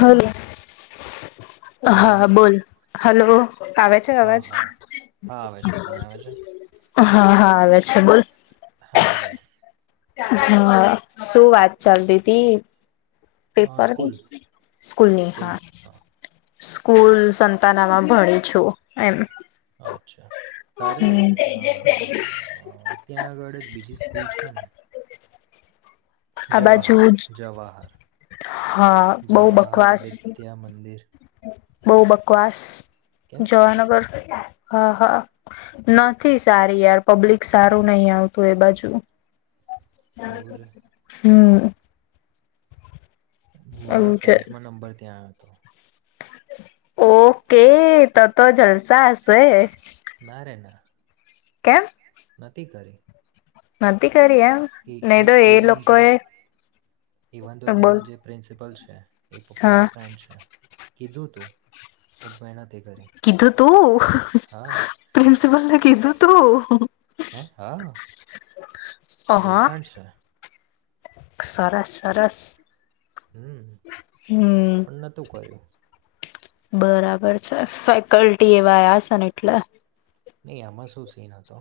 Hello, hello હા બોલ. Hello આવે છે હા અવાજ? હા હા આવે છે તને આવે છે હા-હા. આવે છે બોલ. હા બોલ [unintelligible] હા. શું વાત ચાલતી તી? અ, પેપરની, સ્કૂલ સ્કૂલની સ્કૂલ હા. હા સ્કૂલ સંતાનામાં ભણી છું એમ. અચ્છા ત્યારે હમ ત્યાં આગળ જ બીજી સ્કૂલ છે ને. આ બાજુ જવાહર જ જવાહર હા બહુ જવાહર વિદ્યા મંદિર. બહ બ. ક્વાસ કેમ જવાનગર. હા હા નથી સારી યાર પબ્લિક સારું નહિ આવતું એ બાજુ. એવું છે હમ. મારો એવું છે ટેન્થમાં નંબર ત્યાં. તો. ઓકે ત તો જલસા હશે. ના ક્યા. નથીતીી કરે. નથીંત. વન તો ઇવન તો બોલ તેનો જે પ્રિન્સિપલ છે. એ પપ્પાના હા ફ્રે્રેન્ડ છે. કીધું તોું પણ મહેનત. કીધું તું પ્રિન્સિપલને કીધું. તો. હે હા તો હા ઓળખાંણ છે. સરસ સરસ. હમ હમ પણ નતું કર્યું. બરાબર છે ફેકલ્ટી એવા આવ છે ને એટલે. નહી આમાં શું સી ન હતો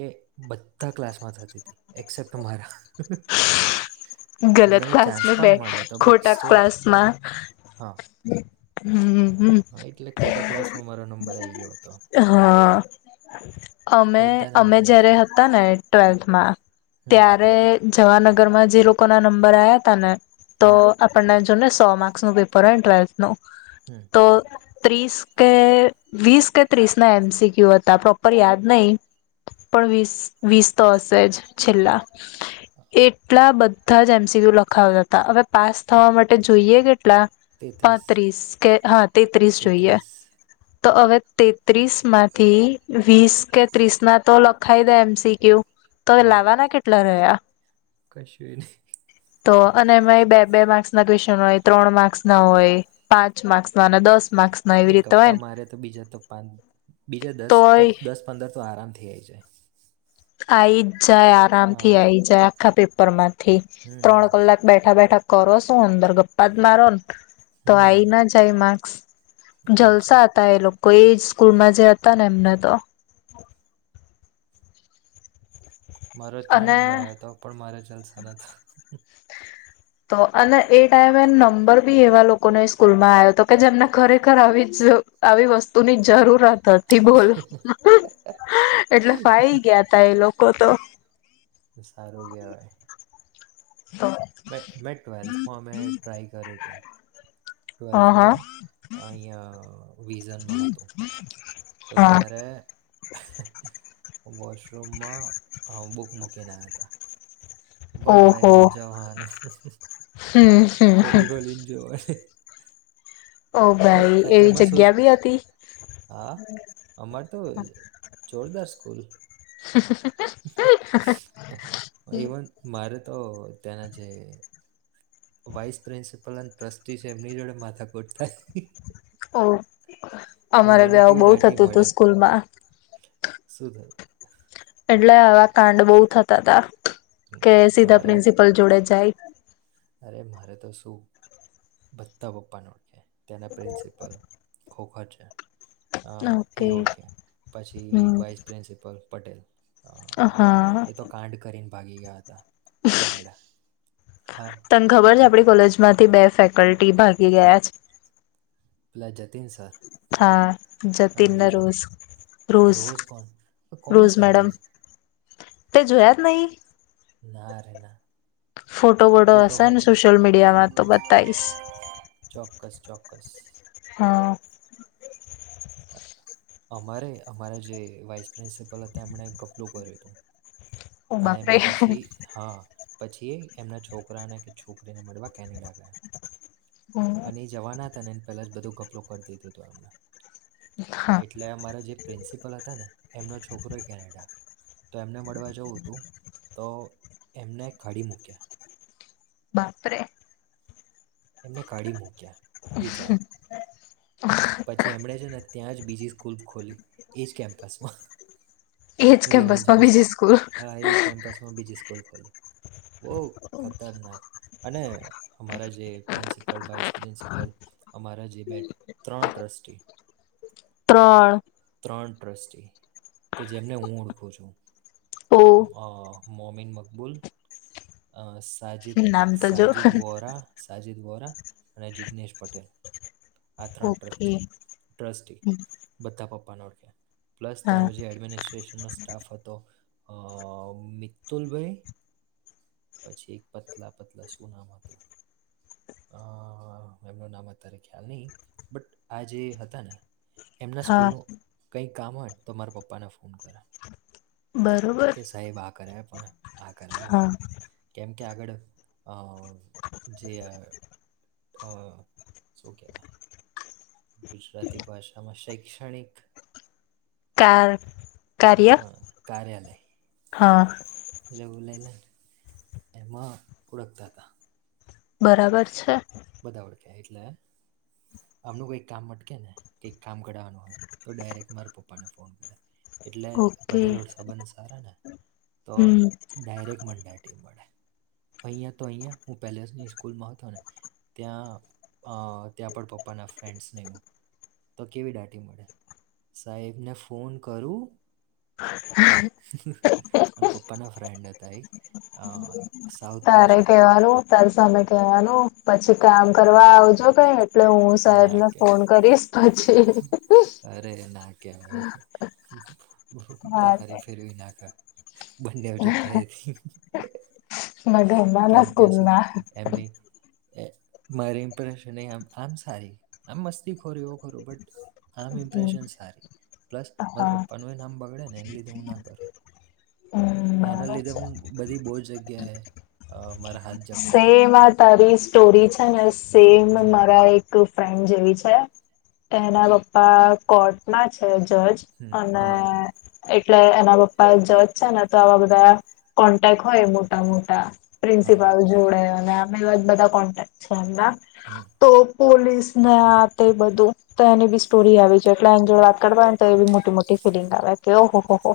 કે બધા ક્લાસમાં થતી હતી એક્સેપ્ટ મારા. અને ગલત મને ચાન્સ ક્લાસમાં બે પણ મળ્યો હતો બટ ખોટા સ્ટીલ ક્લાસમાં. હા હમ. હમ હા, એટલે ખોટા ક્લાસમાં મારો નંબર આવી ગયો હતો હા અમે બધા નામ અમે થઈ જયારે હતી હતા ને. ટ્વેલ્થમાં. હમ ત્યારે જવાનગર. ઘરમાં જે લોકો. કોના નંબર આ્યા તને. તો હમ આપણને. ને સો માર્ક્સનું પેપર હો ટ્વેલ્થ નું. હમ તો. ત્રીસ કે વીસ કે ત્રીસ ના એમસીક્યુ હતા પ્રોપર યાદ નહીિ પણ વીસ વીસ તો હશે જ છેલ્લા એટલા બધ. બ તો જ એમસીયુ લખાવતા હતા હવે પાસ થવા માટે જોઈએ કેટલા. તેત્રીસ પાત્રીસ કે. હા. તેત્રીસ જોોઈએ. તો હવે તેત્રીસ માંથી વીસ કે ત્રીસ ના તો લખાઈ દે એમસીક્યુ. તો હા લાવવાના કેટલા રહ્યા. કશું નહી અરે તો અને એમાં બે બે માર્ક્સ. ્ હોય ત્રણ માર્ક્સ ના હોય પાંચ માર્ક્સમાં દસ. માર્ક્સ ના અરે એવી રીતે હોય ગપ્પા ને મારે તો બીજા તો પા બીજા દસ તો તોય દસ પંદર તો આરામ થ જાય જાય. આ. જાય આરામથી હા આઈ જાય. હા પેપરમાંટ. થી ત્રણ હમ કલાક બેઠા બેઠા. કરો શું અંદર ગપ્પા જ મારો ને. તો હમ આઈ ના જાય માં. [inaudible] એ છે જલસા આતા એ લોકો એ. કુર્ના જે હતા ને એમને તો. મારો ત્યાં અને નંબર આવ્યો હતો પણ મારે જલસા ન. તો અને એ ટાઈમે નંબર બી એવા લોકોને સ્કૂલમાં આવ્યો હતો કે જેમને ખરેખર આવી જ આવી વસ્તુની જરૂરત હતી. થી બોલ એટલે ફાઈ ગયા તા એ લોકો. કતો. તો સારું કહેવાય. હ મે મે ટ્વેલ્થમાં અમે ટ્રાય કર્યું હતું. હા ટ્વેલ્થમાં અહીંયા વિઝનમાં હતું તો હા ત્યારે. વોશરૂમમાં બુક મૂકી રહ્યા હતા. વન ભાય ઓહો વન જવાનું હમ હમ હમ ખોલી ખોલીને જોવ. ઓ ભાઈ બટ એવી એમાં શું જગ્યા બી હતી હા અમારે તો જોરદાર. કલ. છે છે છે. ઇવન ભારત. તો તેના જે વાઇસ પ્રિન્સિપલ અને ટ્રસ્ટી છે એમની જોડે માથાકૂટ થાય. હા. અને અમારા મને બે્યાવ કેવી બહુ થતું હતું સ્કૂલ માં સુધર. એટલે આવા કાંડ બહુ થતા તા કે સીધા મારે પ્રિન્સિપલ જોડે જાય. અરે મારે તો શું બધધા પપ્પાને ઓળખે. તેના પ્રિન્સિપલ ખો ખો [unintelligible] અ ઓકે એ ઓળખે પછી વાઇસ હમ પ્રિન્સિપલ પટેલ. અ હા. એ તો કાંડ કરીને ભાગી ગયા હતા. કેનેડા. હા તને ખબર છે એ આપડી કોલેજ માંથી બે ફેક કલટી ભાગી ગયા છે. આપલા જતીન સર સર હા જતીન અને ના બીજો રોઝ રોઝ કોણ રોઝ છે મેડમ. તે જોુયાત નહી? ના રે ના ફોટો વોડો ફોટો હોય હસને તો સોશિયલ મીડિયામાં તો બતાઈશ. ચોક્કસ ચોક્કસ. હા. અમારે અમારા જે વાઇસ પ્રિન્સિપલ હતા એમણે કપલું કર્યું હતું. ઓ અને બાપરે એમને પછી હા પછી એમના છોકરાને કે છોકરીને મળવા કેનેડા ગયા અને જવાના તને પેલા જ બધું કફલો કરી દીધું હતું એમને હા એટલે અમારા જે પ્રિન્સિપલ હતા ને એમનો છોકરોય કેનેડા તો એમને મળવા જવું. તો એમને ખડી મૂક્યા બાપરે. એમને કાઢી મૂક્યા. વિચાર પછી એમણે છે ને ત્યાં જ બીજી કુલ્પ ખોલી એ જ કેમ્પસમાં એજ કેમ્પસમાં રવેજમાં બીજી સ્કૂલ હા એજ કેમ્પસમાં બીજી સ્કૂલ ખોલી. બહુ ખતરનાક. અને અમારા જે. પ્રિન્સિપલ વાઇસ પ્રિન્સિપલ અમારા જે બે ત્રણ ટ્રસ્ટી. ત્રણ. ત્રણ ટ્રસ્ટી કે જેમને હું ઓળખું છું. ઓ હ. મોમિન મકબૂલ. સાજદ નામ તો જો સાજિદ વોરા સાજદ. અજીત વોરા અને જિગ્નેશ પટેલ. આ ત્રણ ટ્રક ઓકે છે ટ્રસ્ટ બધા પપ્પાનો. પ્લસ હા તનું જે એડમિનિસ્ટ્ર્રેેશન. સ્ટાફ હતો અ મિત્તુલભાઈ પછી પતલા પતલા શું નામ હતું અઅ એમનું નામ અત્યારે એમ નહી બટ આ જે હતા ને એમના હા સ્કૂલનું કંઈક કામ હોય ને તો તમારા પપ્પાને ફોન કરા. બરોબર કે સાહેબ આ કરે. હા. કેમકે આગળ અહ જે અહ શું કહેવાય ગુજરાતી ભાષામાં શૈક્ષણિક. કાર. કાર્ય હા કાર્ય હા. લેવું લઈ લને એમાં ઓળખતા હતા. બરાબર છે. બધા ઓળખ્યા એટલે આમનું કંઈક કામ અટકે ને કંઈક કામ કરાવવાનું હોય તો ડાયરેક્ટ મારા પપ્પાને ફોન કરે. એટલે ઓકે બધા જોડે સંબંધ સારા ને. તો હમ ડાયરેક્ટ મંડાય અહીંયા તો અહીંયા હું પેલા જેની સ્કૂલમાં હતો ને ત્યાં અહ ત્યાં પણ પપ્પાના ફ્રેન્ડ્સનેું તો કેવી દાટી મળે સાહેબને ફોન કરું અને પપ્પાના ફ્રેન્ડ હતા એક અહ તારે કેવાનું તાર સામે કેવાનું પછી કામ કરવા આવજો કઈ. એટલે હું ના સાહેબને ફોન કહેવાય કરીશ પછી [unintelligible] ક [inaudible] હા પથારી ફેરવી ના બંને જગ્યા એથી મધ અબા ના સ્કૂલ ના. એમની એ મારી ઇમ્પ્રેશન આમ સારી આમ મસ્તી ખોરી એવું ખોરું બટ આમ ઇમ્પ્રેશન સારી પ્લસ મારા હા પપ્પાનું એ ના આમ બગડે ને એને લીધે હું ના કરું. હમ એના બરાબર લીધે છે હું બધી બહુ જ જગ્યાએ અહ મારા હાથ. જકડેલા સેમ આ તારીસ સ્ટોરી છે ને તેમ હમ મારા એક. ફ્રેન્ડ જેવી છે એના પપ્પા કોર્ટ માં છે. જજ હમ અને. હમ એટલે એના પપ્પા જજ છે ને તો આવા બધા કોન્ટેક હોય મોટા મોટા. હા પ્રિન્સિપાલ. અને અમએવા જ બધા કોન્ટેક્ટ છે એમના હમ તો. પોલીસને તે બધું તો એની બી સ્ટોરી આવી છે એટલે એની જો વાત કરવાય ને તો એ બી મોટી મોટી ફિલિંગ આવે કે ઓહો હો હો.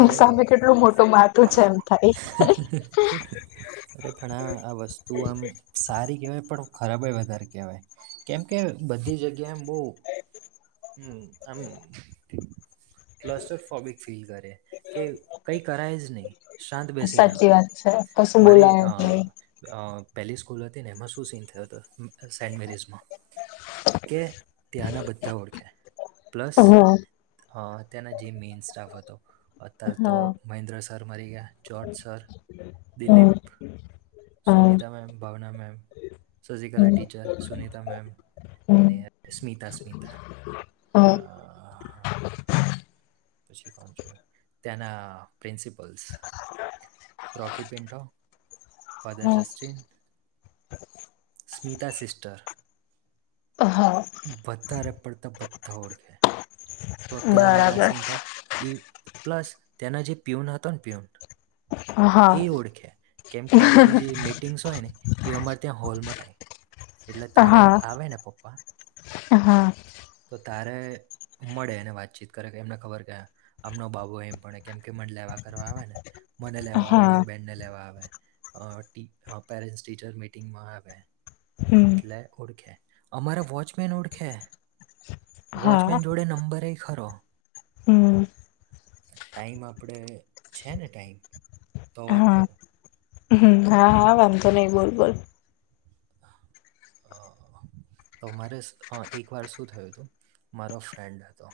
અરે સામે કેટલું મોટું માથું છે એમ થાય. અરે પણ આ આ વસ્તુ આમ સારી કેહેવાય. ખરાબ વધારે કહેવાય કેમ કે બધી જગ્યા. ગેમ બહ આમ. ક્લસ્ટર ફોબિક ફીલ કરે. કે કઈ કરાય જ નહી શાંત બેસી સાચી રહેવાનું વાત છે કશું મારે બોલાય જ આ. નહી. પહેલી સ્કૂલ હતી ને એમાં શું સઇન થયો હતો સેન્ટ મેરીિઝમાં. કે ત્યાંના બધા ઓળખે પ્લસ. હા હા. ત્યાંના જે મેઈન સ્ટાફ હતો. તો મહેન્દ્ર. સર મળરી ગ. જજ સર હમ્મ. દિલીપ હા. હમ્મ. સુનતા મેમ ભાવના મેમ સસિકલે ટીચર સુનતા મેમ હમ્મ. સ્મિતા સ્મિતા. અ, હા. પછી કોણ છ ત્યાના. પ્રિન્સિપલ્સ રોકી પિન્ટો ફાદર હા. જસ્ટીન સ. સ્મિતા સિસ્ટર. હા વધારે પડતા બધા ઓળખે તો ત્યાં મારા. બરાબર. ત થાય એ. પ્લસ તેના જે પીઉન હતો ને પીઉન. હા હા એ ઓળખ્યા કેમકે આ બધી જે મીટિંગ્સ હોય ને એ અમારે ત્યાં હોલમાં થાય. એટલે તારે આવે ને પપ્પા. હા. તો તારે મળે અને વાતચીત કરે એમને ખબર કે આમનો બાબુ એમ પડે કેમ કે મને લેવા કરવા આવે ને. મને લેવા આવે હા મારી બેનને લેવા આવે. ટ પેરેન્ટ્સ ટીચર મીટિંગમાં આવે્યા. હમ્મ. એટલે ઓળખ્યા. અમારા વોચમેન ઓળખે. હા વોચમેન જોડે નંબર એ ખરો. હમ્મ ટાઈમ આપડે છે ને ટાઈમ તો વાત કરું. હમ હા હા વાંધો નહીિ બોલ બોલ. તો મારે એક વાર શું થયું હતું મારો ફ્રેન્ડ હતો.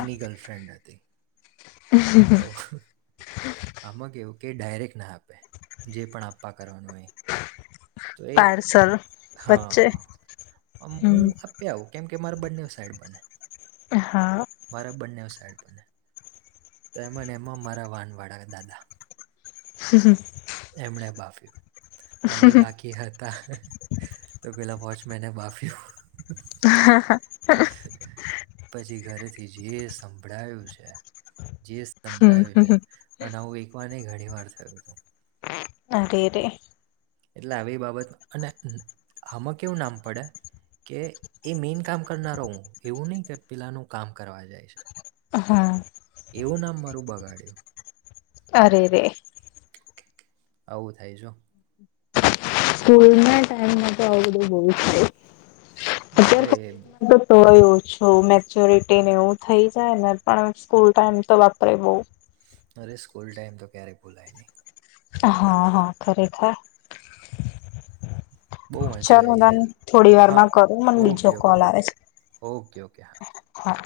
એની ગર્લફ્રેન્ડ હતી. તે. હ હા. આમાં કે એવું કે ડાયરેક ના આપે જે પણ આપવા કરવાનું અહી. તો એ પાર્સલ હા વચ્ચે હું હમ આપ્યા આવું કેમ. કે મારે બંને સાઈડ બને. હા. મા બંને સાઈડ તો એમ એમાં મારા વાન વાળા દાદા. હમ હ. તેમમણે બાફી. અને બાકી હતા. તો ગિલા પહચ મેને માફી હ. હા હા. પછી ઘરેથી જે સંભળાયું છે જે. સંભળાયું હમ છે અને હું એક. ઘણી વાર થયું હતું. અગે ર. એટલે આવી બાબત અને આમાં કેવું નામ પડે કે એ મેન કામ કરનારો હું એવું નહીિ કે પેલાનું કામ કરવા જાય છે. હા એવું નામ મારું બગાડ્યું. અરે રે. આવું થાય છેું. સ્કૂલ ના ટાઈમમાં તો આવું બધું બોલું થાય. અ અરે બહુ તો સ હો. જો મેચ્યોરિટી ને એવું થઈ જાય ને પણ સ્કૂલ ટાઈમ તો વાપરે બઉ. અરે સ્કૂલ ટાઈમ તો ક્યારેય ભૂલાય નહી. હા હા ખરીખાય. બહુ મજા ચાલું આવી તન હતી થોડી વાર હા માં કરું મને બીજો ઓકે ઓકે કોલ આવે છે. ઓકે ઓકે હા હા હાં.